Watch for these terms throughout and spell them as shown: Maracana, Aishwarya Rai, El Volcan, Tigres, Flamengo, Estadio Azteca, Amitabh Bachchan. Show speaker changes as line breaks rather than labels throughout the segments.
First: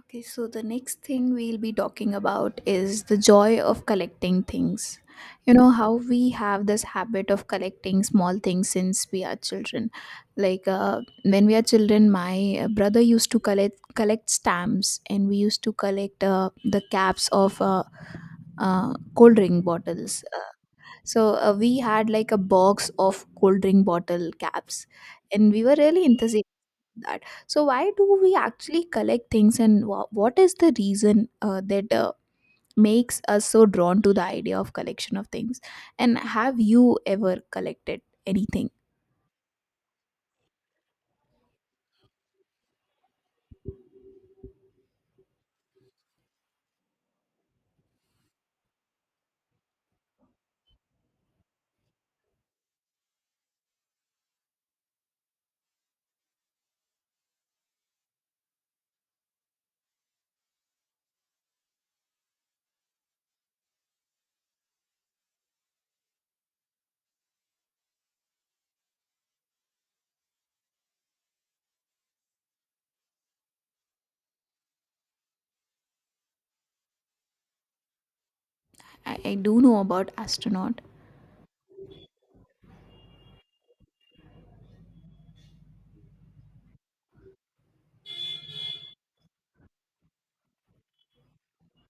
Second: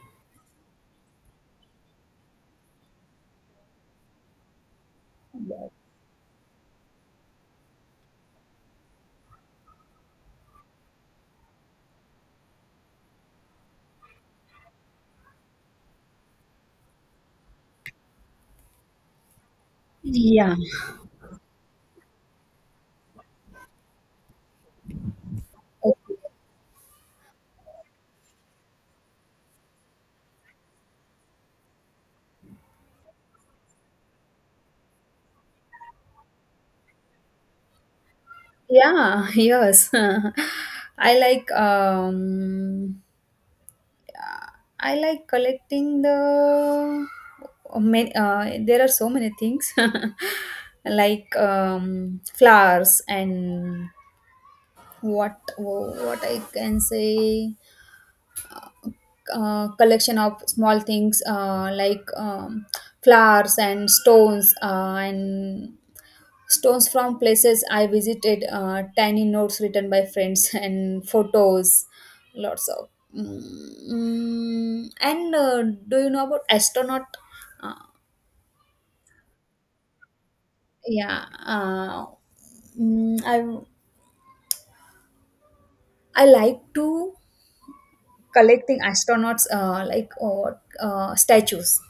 Okay, so the next thing we'll be talking about is the joy of collecting things. You know, how we have this habit of collecting small things since we are children. Like when we are children, my brother used to collect stamps and we used to collect the caps of cold drink bottles.
Yeah.
We had like a box of cold drink bottle caps and we were
Oh,
really enthusiastic that, so why do we actually collect things, and what is the reason that makes us so drawn to the idea of collection of things, and have you ever collected anything?
yeah, yes. I like I like collecting there are so many things. Like flowers and what I can say, collection of small things, flowers and stones, and stones from places I visited, tiny notes written by friends, and photos, lots of mm, and do you know about astronaut? uh,
I do know about astronaut.
yeah. Mm, i I like to collecting astronauts, like or statues.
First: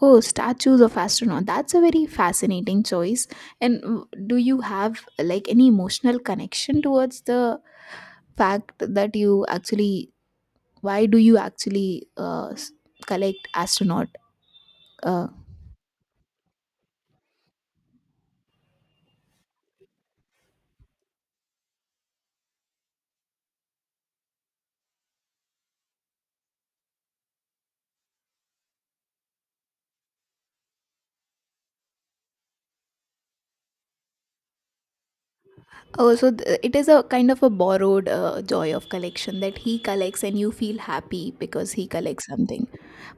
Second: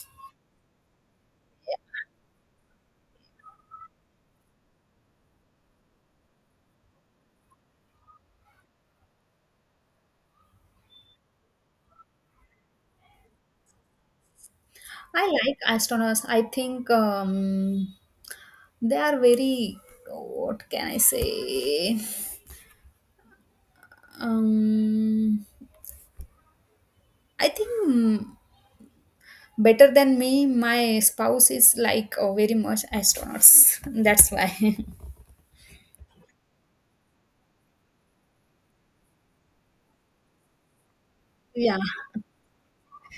Oh, statues of astronaut. That's a very fascinating choice. And do you have like any emotional connection towards the fact that you actually, why do you actually uh, s- collect astronaut?
I
uh,
like astronauts. I think they are very. What can I say? Um, I think mm, Better than me. My spouse is like very much astronauts. That's why.
oh, so it is a kind of a borrowed joy of collection that he collects and you feel happy because
Yeah.
he collects something.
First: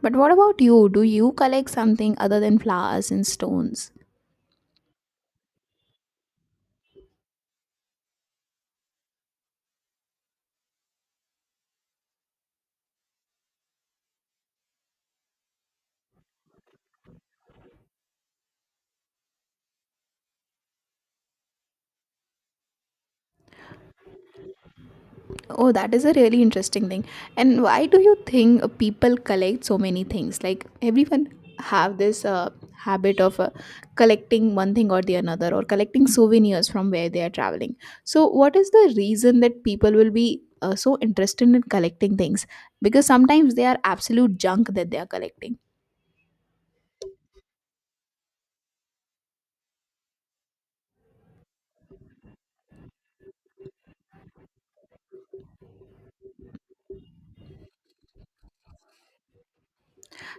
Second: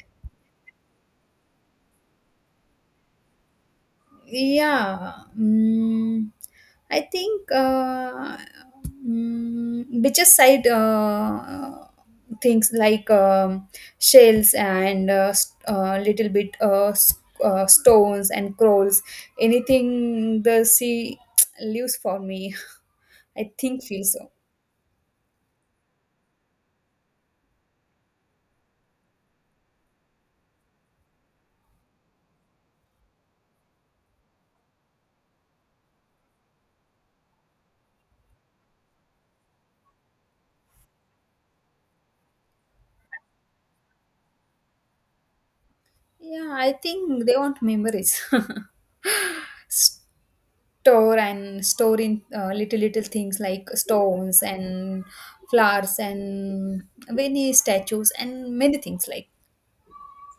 But what about you, do you collect something other than flowers and stones?
Yeah, mm, I think, beaches side, things like shells and little bit stones and corals, anything the sea leaves for me. I think feel so.
Oh, that is a really interesting thing. And why do you think people collect so many things? Like everyone have this habit of collecting one thing or the another, or collecting souvenirs from where they are traveling. So what is the reason that people will be so interested in collecting things? Because sometimes they are absolute junk that they are collecting.
Yeah, I think they want memories. S- Store and store in little things like stones and flowers and many statues and many things like.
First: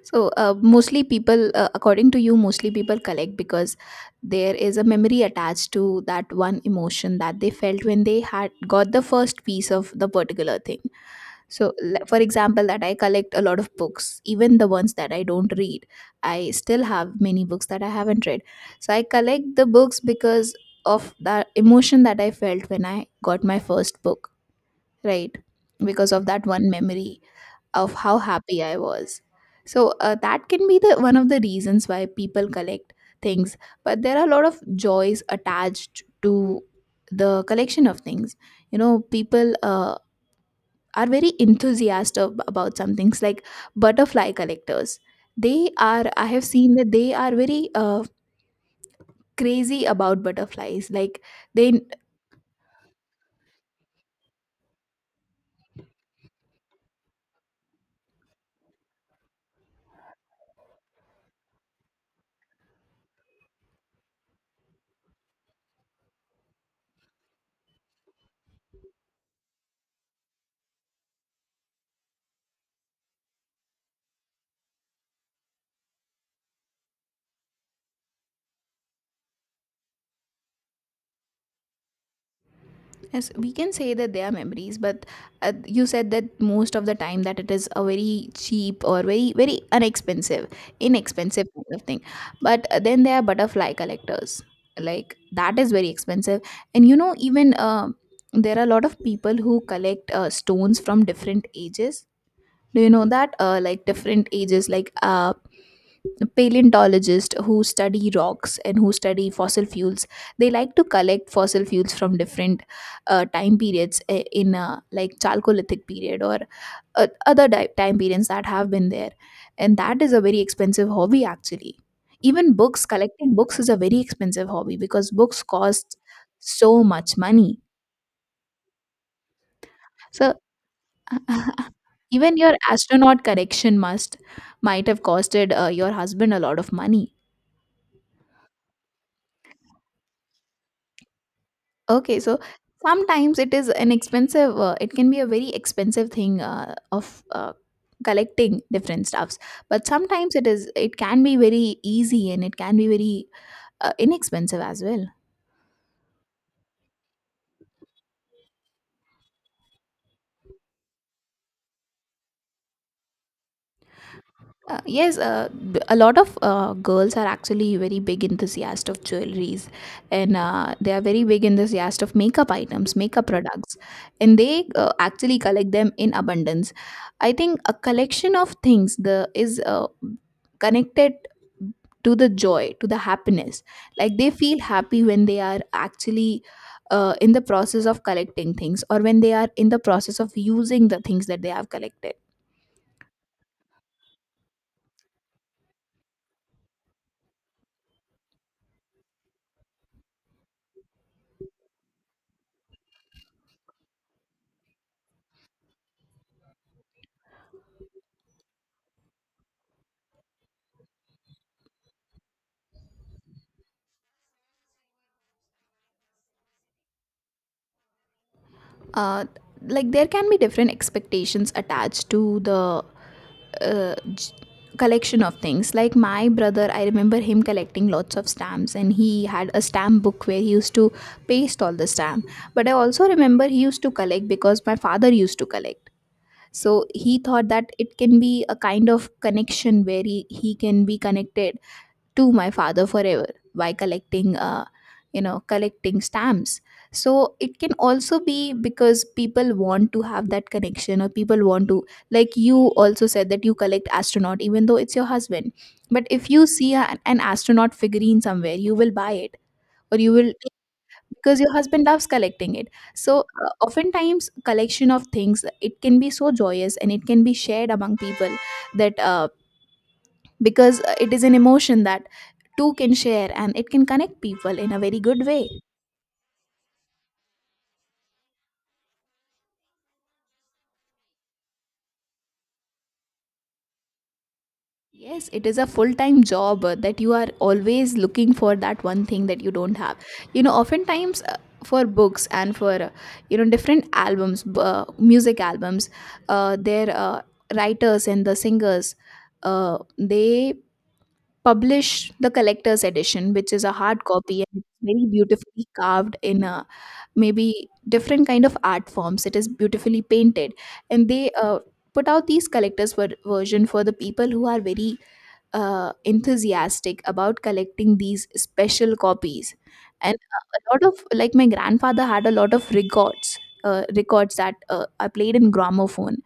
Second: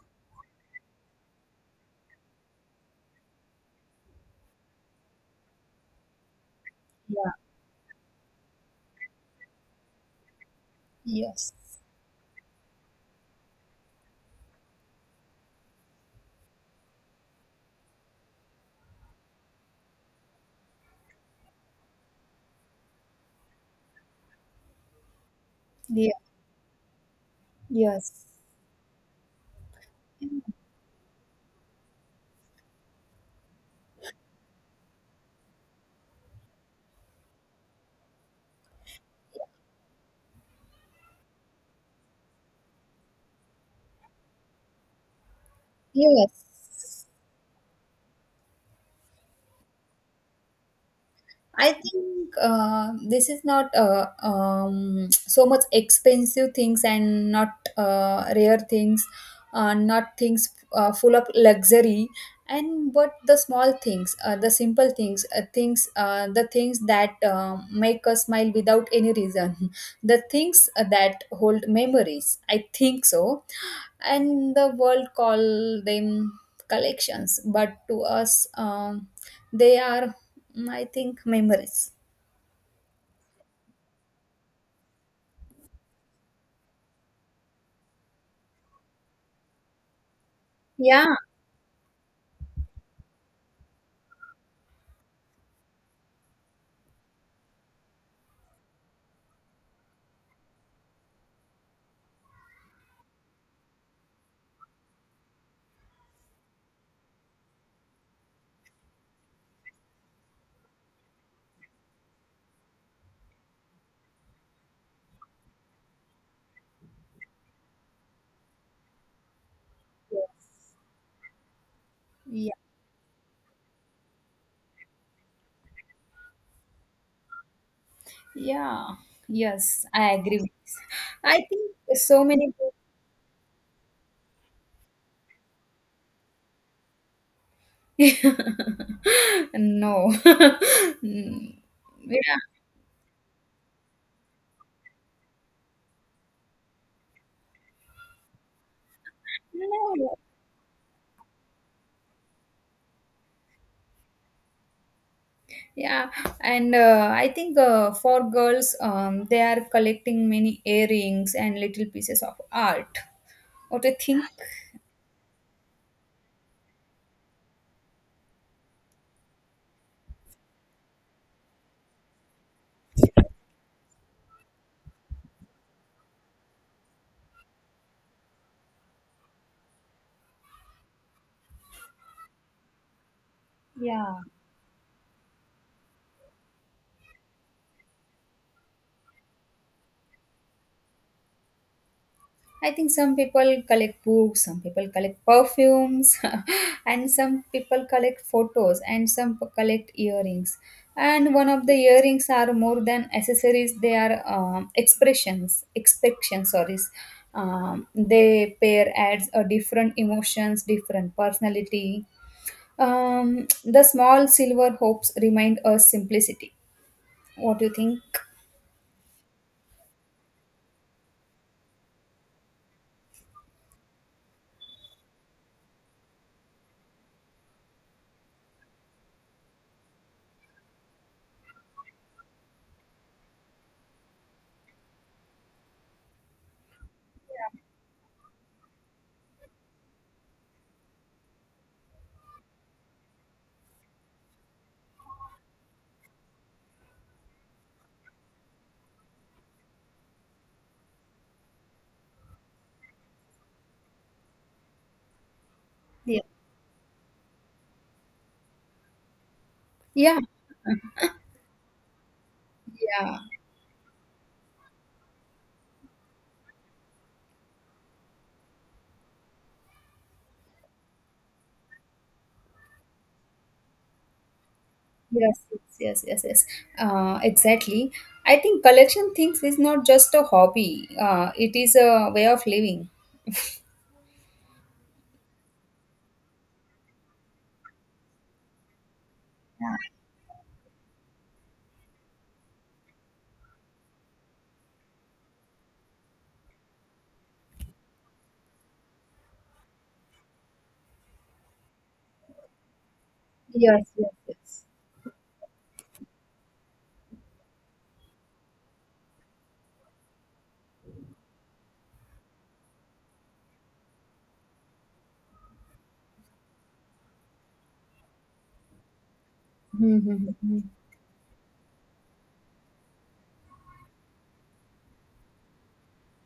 So, mostly people, according to you, mostly people collect because there is a memory attached to that one emotion
Yeah.
that they felt when they had got the first piece of the particular thing.
Yes.
So, for example, that I collect a lot of books, even the ones that I don't read. I still have many books that I haven't read. So, I collect the books because of the emotion that I felt when I got my first book, right? Because
Yeah.
of that one memory of how
Yes.
happy I was. So that can be the one of the reasons why people collect things. But there are a lot of joys attached to the collection of things. You know, people are very enthusiastic about some things like butterfly collectors. They are. I
Yes.
have seen that they are very crazy about butterflies. Like
I
they,
think this is not so much expensive things, and not rare things, not things full of luxury, and but the small things, the simple things, the things that make us smile without any reason, the things that hold memories. I think so, and the world call them collections, but to us they are I think memories.
yes, we can say that they are memories, but you said that most of the time that it is a very cheap or very very unexpensive,
Yeah.
inexpensive kind of thing. But then there are butterfly collectors, like that is very expensive. And you know, even there are a lot of people who collect stones from different ages. Do you know that? Like different ages, like paleontologists who study rocks and who study fossil fuels, they like to collect fossil fuels from different time periods in like chalcolithic period or other di- time periods that have been there, and that is a very expensive hobby actually.
Yeah.
Even books, collecting books is a very expensive hobby because books cost so much money,
Yeah. Yes, I
so
agree with this. I think so
even
many
your astronaut correction must, might have costed your husband a lot of money.
people. No. Mm,
Okay,
yeah.
so sometimes it is an expensive, it can be a very expensive thing of collecting different stuffs, but
No.
sometimes it can be very easy and it can be very inexpensive as well.
Yeah, and I think, for girls, they are collecting many earrings and little pieces of art. What do you think?
Yes, a lot of girls are actually very big enthusiast of jewelries, and they are very big enthusiast of makeup items, makeup products, and they actually collect them in abundance. I think a collection of things the is connected to the joy, to the happiness. Like
Yeah.
they feel happy when they are actually in the process of collecting things, or when they are in the process of using the things that they have collected.
I think some people collect books, some people collect perfumes, and some people collect photos, and some collect earrings. And one of the earrings are more than accessories; they are expressions, expressions. Sorry, they pair adds a different emotions, different personality. The small silver hopes remind us simplicity. What do you think?
uh, like there can be different expectations attached to the uh, j- collection of things. Like my brother, I remember him collecting lots of stamps, and he had a stamp book where he used to paste all the stamp. But I also remember he used to collect because my father used to collect, so he thought that it can be a kind of connection where he can be connected to my father forever by collecting, collecting stamps. So it can also be because people want to have that connection, or people want to, like you also said that you collect astronaut even though it's your husband, but
Yeah.
if you see an astronaut figurine somewhere, you will buy it or you
Yeah,
will, because your husband loves collecting it.
yeah.
So oftentimes collection of things, it can be so joyous and it can be shared among people, that because it is an emotion that two can share, and it can connect people in a very good
Yes,
way.
yes, yes, yes. Yes. Exactly. I think collection things is not just a hobby. It is a way of living.
Yes, it is a full time job that you are always looking for that one thing that you don't
Yeah.
have. You know, oftentimes for books and for, you know, different albums, music albums, their writers and the singers, they publish the collector's edition, which is a
Yes,
hard
yes,
copy, and
yes.
it's very beautifully carved in a, maybe different kind of art forms, it is beautifully painted, and they put out these collectors version for the people who are very enthusiastic about collecting these special copies. And
Mm-hmm.
a lot of, like my grandfather had a lot of records, records that I played in gramophone.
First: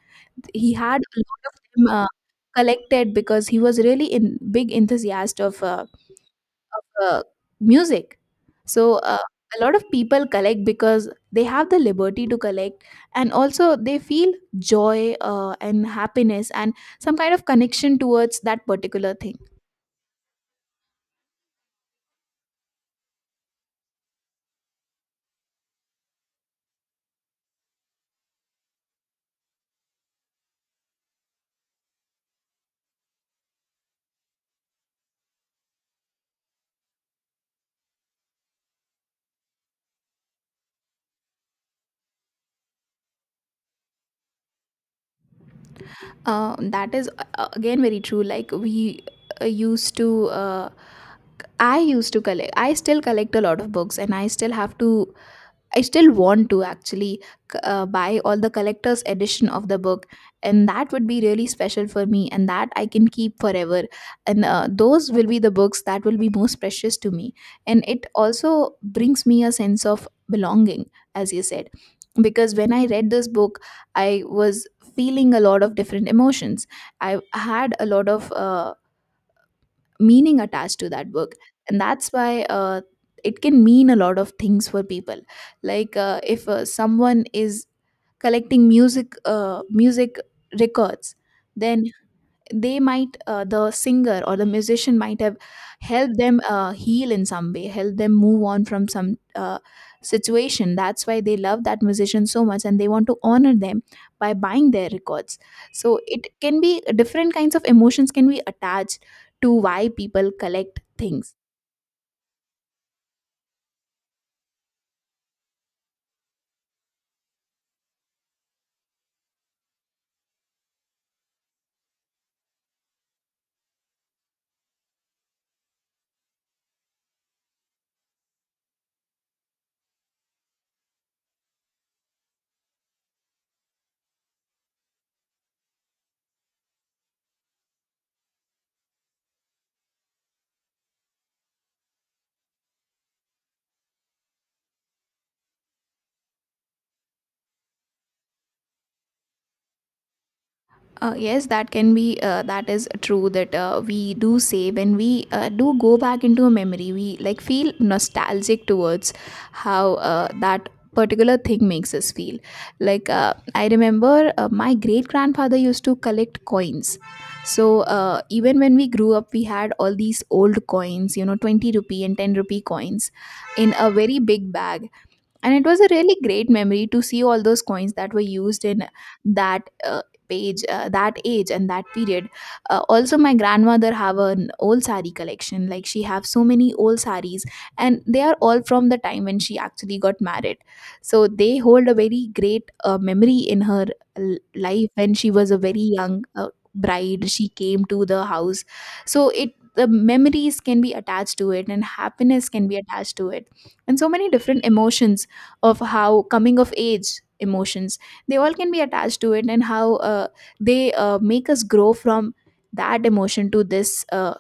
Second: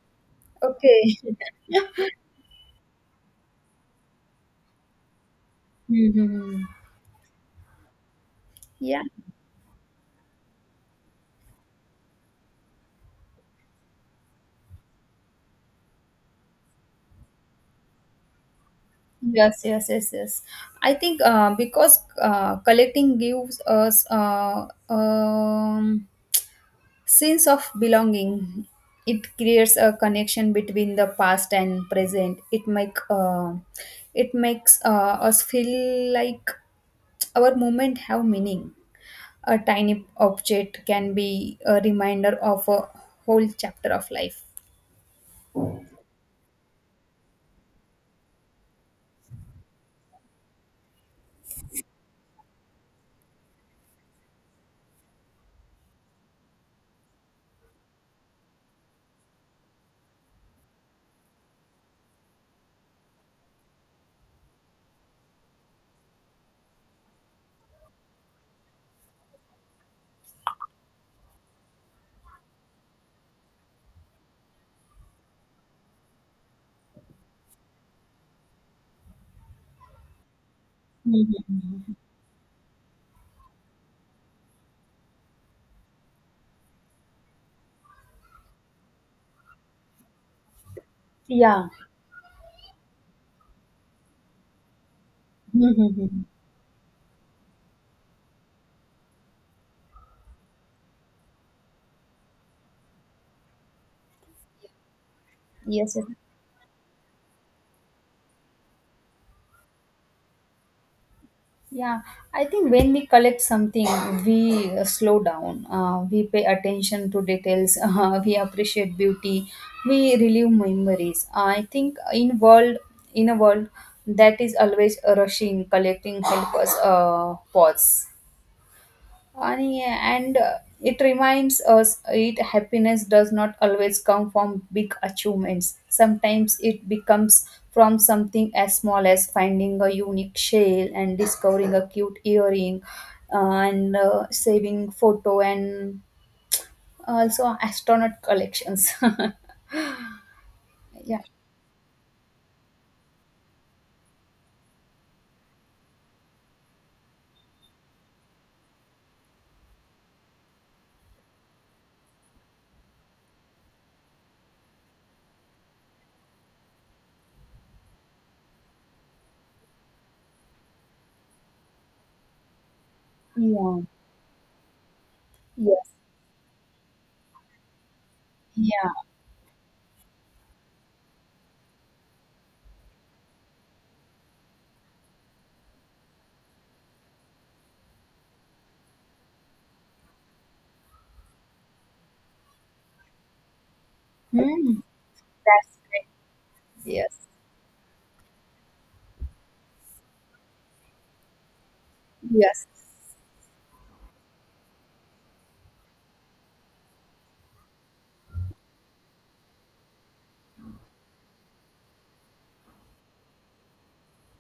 He had
Okay.
a lot of them, collected because he was really in big enthusiast of
Mm-hmm.
of uh, music. So
Yeah.
a lot of people collect because they have the liberty to collect, and also they feel joy and happiness and some kind of connection towards that particular thing.
Yes, yes, yes, yes. I think because collecting gives us um, sense of belonging. It creates a connection between the past and present. It make uh, it makes us feel like our moment have meaning. A tiny object can be a reminder of a whole chapter of life.
That is again very true. Like we uh, used to, uh, I used to collect. I still collect a lot of books, and I still have to, I still want to actually buy all the collector's edition of the book, and that would be really special for me, and that I can keep forever. And those will be the books that will be most precious to me. And it also brings me a sense of belonging, as you said, because when I read this book, I was feeling a lot of different emotions. I had a lot of meaning attached to that book, and that's why it can mean a lot of things for people. Like if someone is collecting music, music records,
Yeah.
then they might, the singer or the musician might have helped them heal in some way, help them move on from some situation, that's why they love that musician so much, and they want to honor them by buying their records.
Yes.
So
Yes.
it can be different kinds of emotions can be attached to why people collect things.
Yeah, I think when we collect something, we slow down. We pay attention to details. We appreciate beauty. We relive memories. I think in world in a world that is always rushing, collecting help us pause. And it reminds us it happiness does not always come from big achievements. Sometimes it becomes from something as small as finding a unique shell and discovering a cute earring, uh, and saving photo, and also astronaut collections. Yeah.
Yes, that can be, that is true that we do say when we do go back into a memory. We like feel nostalgic towards how that particular thing makes us feel. Like, I remember my great grandfather used to collect coins. So, even when we grew up, we had all these old coins, you know, 20 rupee and 10 rupee coins in
Yeah.
a very big bag, and it was a
Yes.
really great memory to see all those coins that were used in
Yeah.
that page that age and that period. Also my grandmother have an old sari collection, like she have so many old saris, and they are all from the time when she actually got married, so they hold a very great memory in her
Hmm.
life when she was a
That's
very young
yes.
bride, she came to the house. So it, the memories can be attached to it, and happiness
Yes.
can be attached to it, and so many different emotions of how, coming of age emotions, they all can be attached to it, and how they make us grow from that emotion to this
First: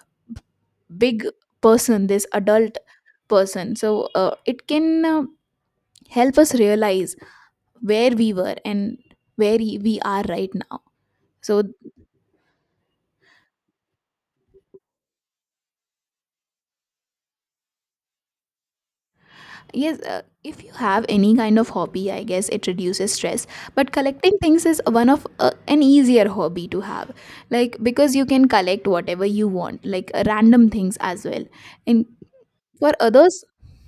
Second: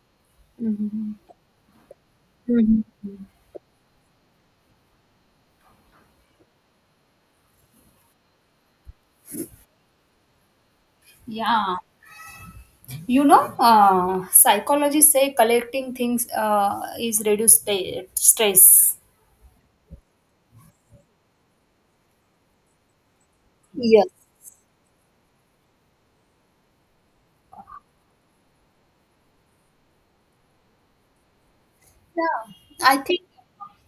Mhm.
big person, this adult
Mhm.
person. So it can help us realize where we were and where we are right now. So
Yeah. You know, psychologists say collecting things is reduce stress.
yes, if you have any kind of hobby, I guess it reduces stress. But
Yes.
collecting things is one of an easier hobby to have, like because you can collect whatever you want, like random things as well. And
Yeah,
for
I think
others,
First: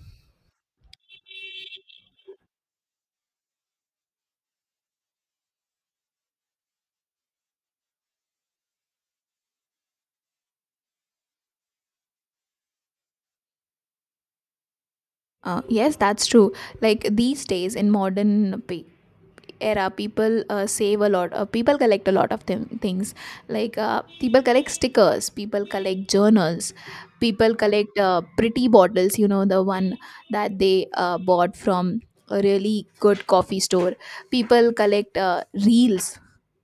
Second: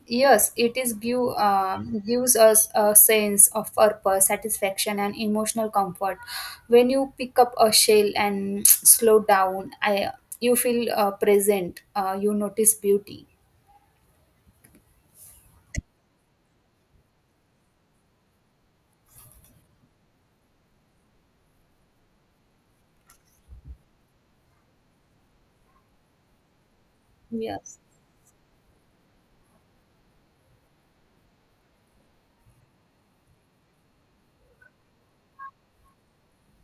yes, it is give gives us a sense of purpose, satisfaction, and emotional comfort. When you pick up a shell and slow down, I you feel present. You notice beauty.
yes, that's true. Like these days in modern era people save a lot, people collect a lot of them things, like people collect stickers, people collect journals, people
Yes.
collect pretty bottles, the one that they bought from a really good coffee store. People collect reels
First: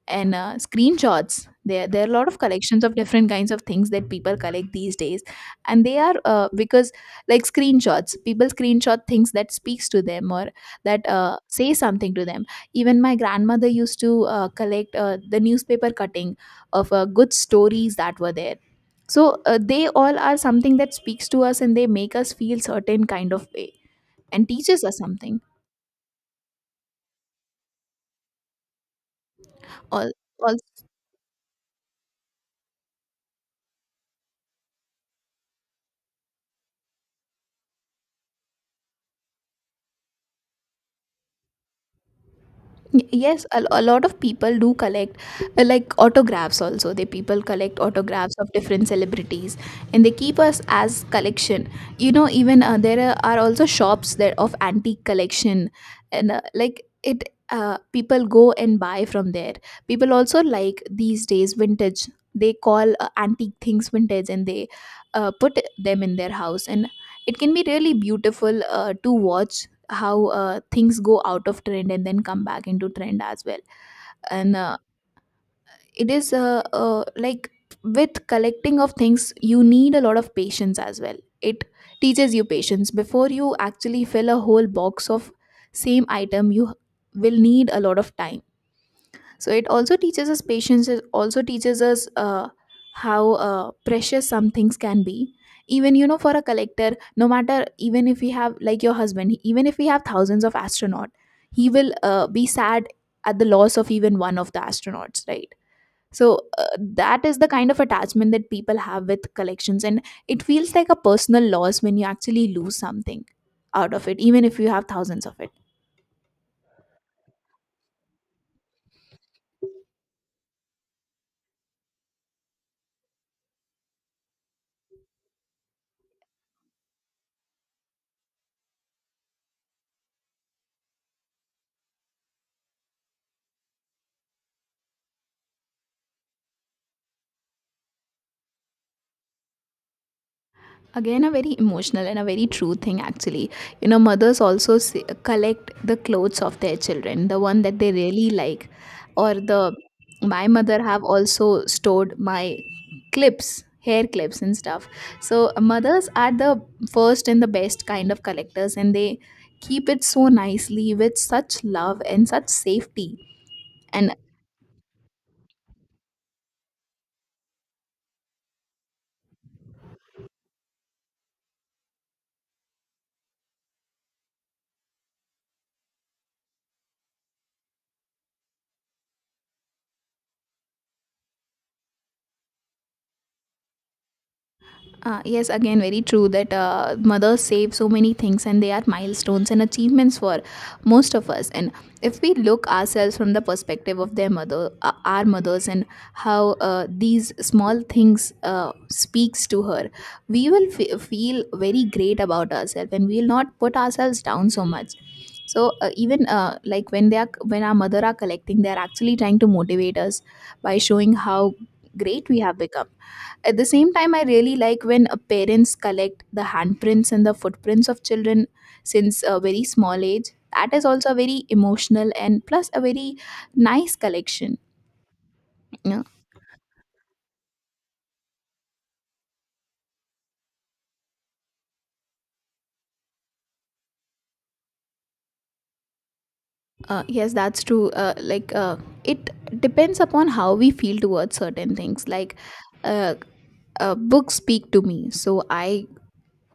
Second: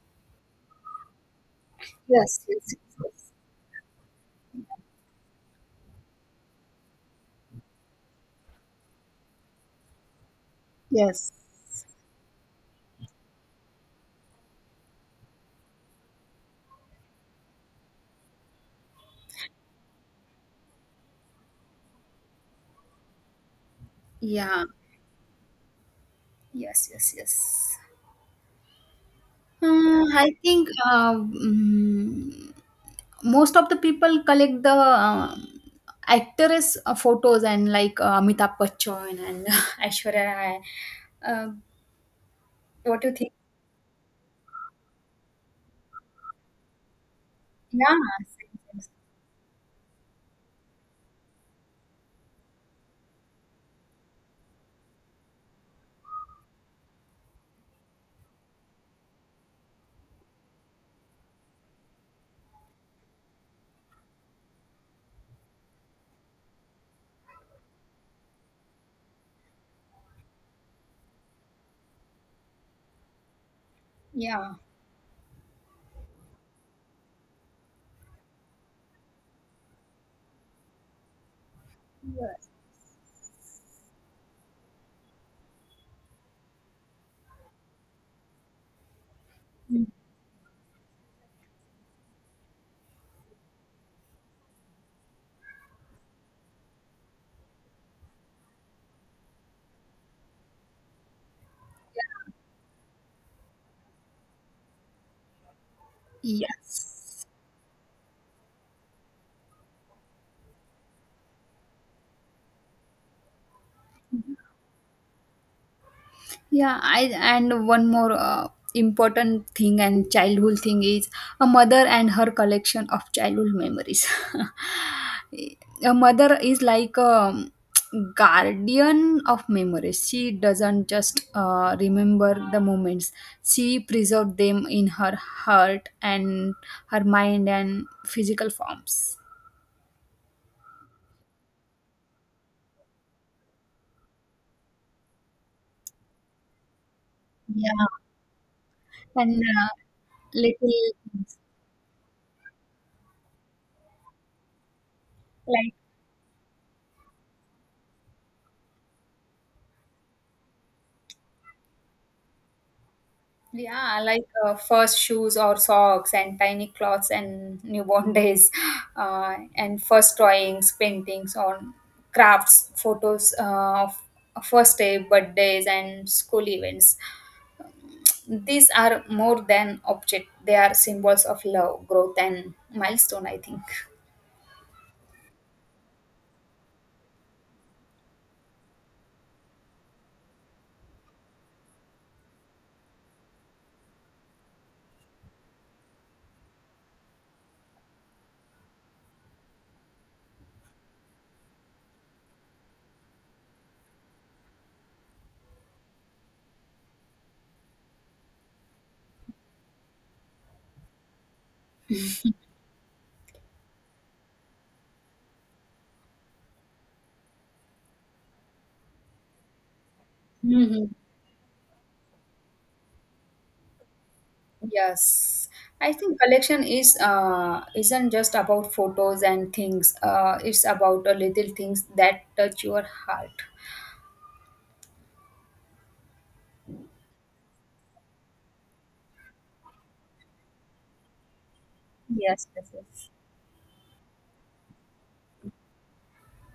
and screenshots. There are a lot of
Yes. Yes. Yes.
collections of different
Yes.
kinds of things that people collect these days, and they are because, like, screenshots, people screenshot things that speaks to them or that
Yes.
say something to them. Even my grandmother used to collect the newspaper cutting of good stories that were there. So they all are something that speaks to us, and they make us feel certain kind of way and
Yeah.
teaches us something
Yes. Yes. Yes.
all.
I think most of the people collect the actress photos, and like Amitabh Bachchan and Aishwarya Rai. Uh, what do you think?
Yes, a lot of people do collect, like, autographs also. They, people, collect
Yeah,
autographs of
same,
different
same.
celebrities and they keep us as collection. You know, even there are also shops that of antique collection. And like, it, people go and buy from there. People also, like, these days vintage, they call antique things vintage, and they put them in their house, and it can be really beautiful to watch how things go out of trend and then come back into trend as well.
Yeah.
And it is, like, with collecting of things you need a lot of patience as well. It teaches you
Yes.
patience before you actually fill a whole box of same item. You will need a lot of time. So it also teaches us patience, it also teaches us how precious some things can be. Even, you know, for a collector, no matter, even if we have, like, your husband, even if we have thousands of astronaut, he will be sad at the loss of even one of the astronauts, right? So that
Yes.
is the kind of attachment that people have with collections. And it feels like a personal loss when you actually lose something out of it, even if you have thousands of it.
Yeah, I, and one more important thing and childhood thing is a mother and her collection of childhood memories. A mother is like a guardian of memories. She doesn't just remember the moments. She preserves them in her heart and her mind and physical forms.
Again, a very emotional and a very true thing actually. You know, mothers also say, collect the clothes of their children, the one
Yeah.
that they really like, or
And
the, my
little
mother have
things
also stored my clips, hair clips, and stuff. So
like.
mothers are the first and the best kind of collectors, and they keep it so nicely with such love and such safety.
Yeah,
And
like first shoes or socks, and tiny clothes, and newborn days, and first drawings, paintings on crafts, photos of first day, birthdays, and school events. These are more than object; they are symbols of love, growth, and milestone. I think.
Yes, again, very true that mothers save so many things, and they are milestones and achievements for most of us. And if we look ourselves from the perspective of their mother, our mothers, and how these small things speaks to her, we will feel very great about ourselves and we will not put ourselves down so much. So even like, when they are, when our mother are collecting, they are actually trying to motivate us by showing how great we have become. At the same time, I really like when parents collect the handprints and the footprints of children since a very small age. That is
Hmm.
also very emotional and plus a very nice collection.
Yes, I
Yeah.
think collection is isn't just about photos and things. It's about little things that touch your heart.
Yes, that's true. Like, it depends upon how we feel towards certain things. Like,
Yes, yes, yes.
uh, books speak to me, so I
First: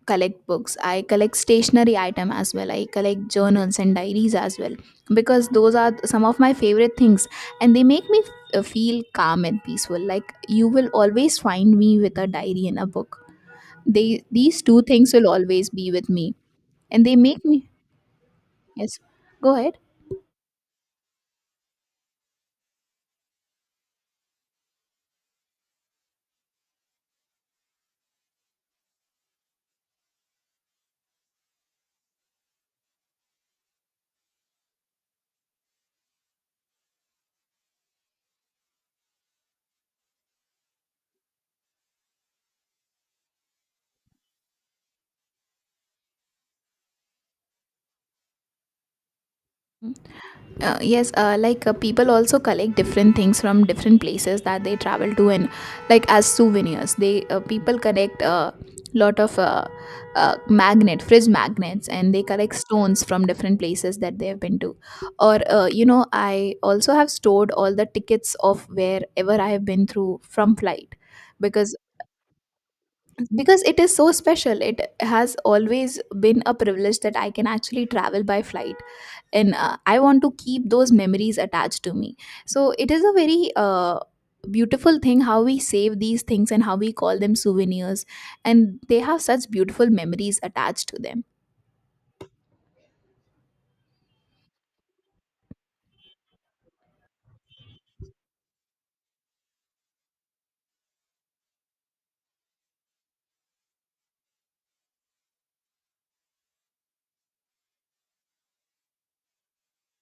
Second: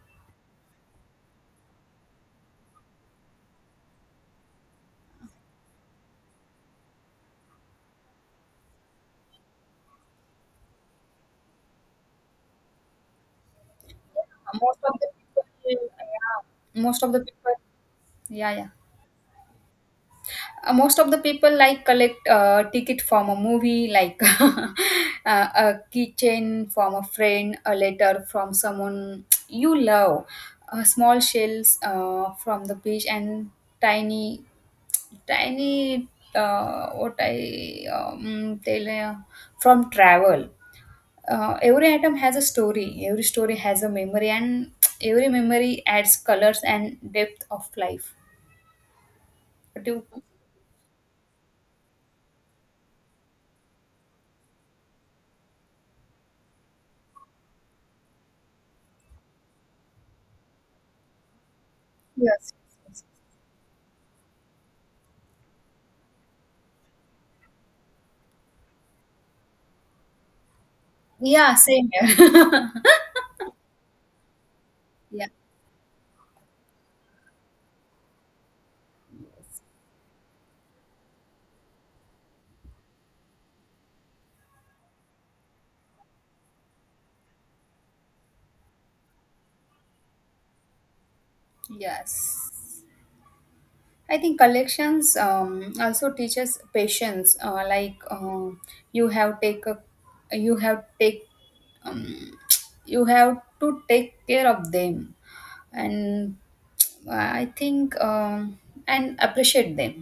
collect books, I collect stationery item as well, I collect journals and diaries as well, because those are some of my favorite things and they make me feel calm and peaceful. Like, you will always find me with a diary and a book. They, these
Most
two
of the
things will
people,
always be with me.
yeah, most
And
of
they
the
make
people,
me,
yeah, yeah.
yes, go ahead.
Most of the people like collect ticket from a movie, like a keychain from a friend, a letter from someone you love, small shells from the beach, and tiny, tiny. What I tell you, from travel. Uh, every item has a story, every story has a memory, and every memory adds colors and depth of life. What do you?
Yes, like, people also collect different things from different places that they travel to, and like as souvenirs, they, people, collect a, lot of, magnet, fridge magnets, and they
Yes.
collect stones
Yes.
from different places that they have been to. Or you know, I also have stored all the tickets of wherever I have been through from flight,
Yeah,
because
same here.
because it is so special. It
Yeah.
has always been a privilege that I can actually travel by flight, and I want to keep those memories attached to me. So it is a very beautiful thing how we save these things and how we call them souvenirs, and they have such beautiful memories attached to them.
Yes. Yes. I think collections also teaches patience, you have take a you have take um, you have to take care of them, and I think and appreciate them,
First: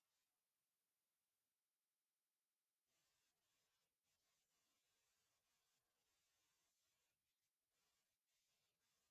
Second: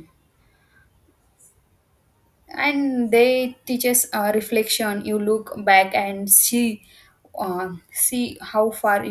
and they teaches reflection. You look back and see see how far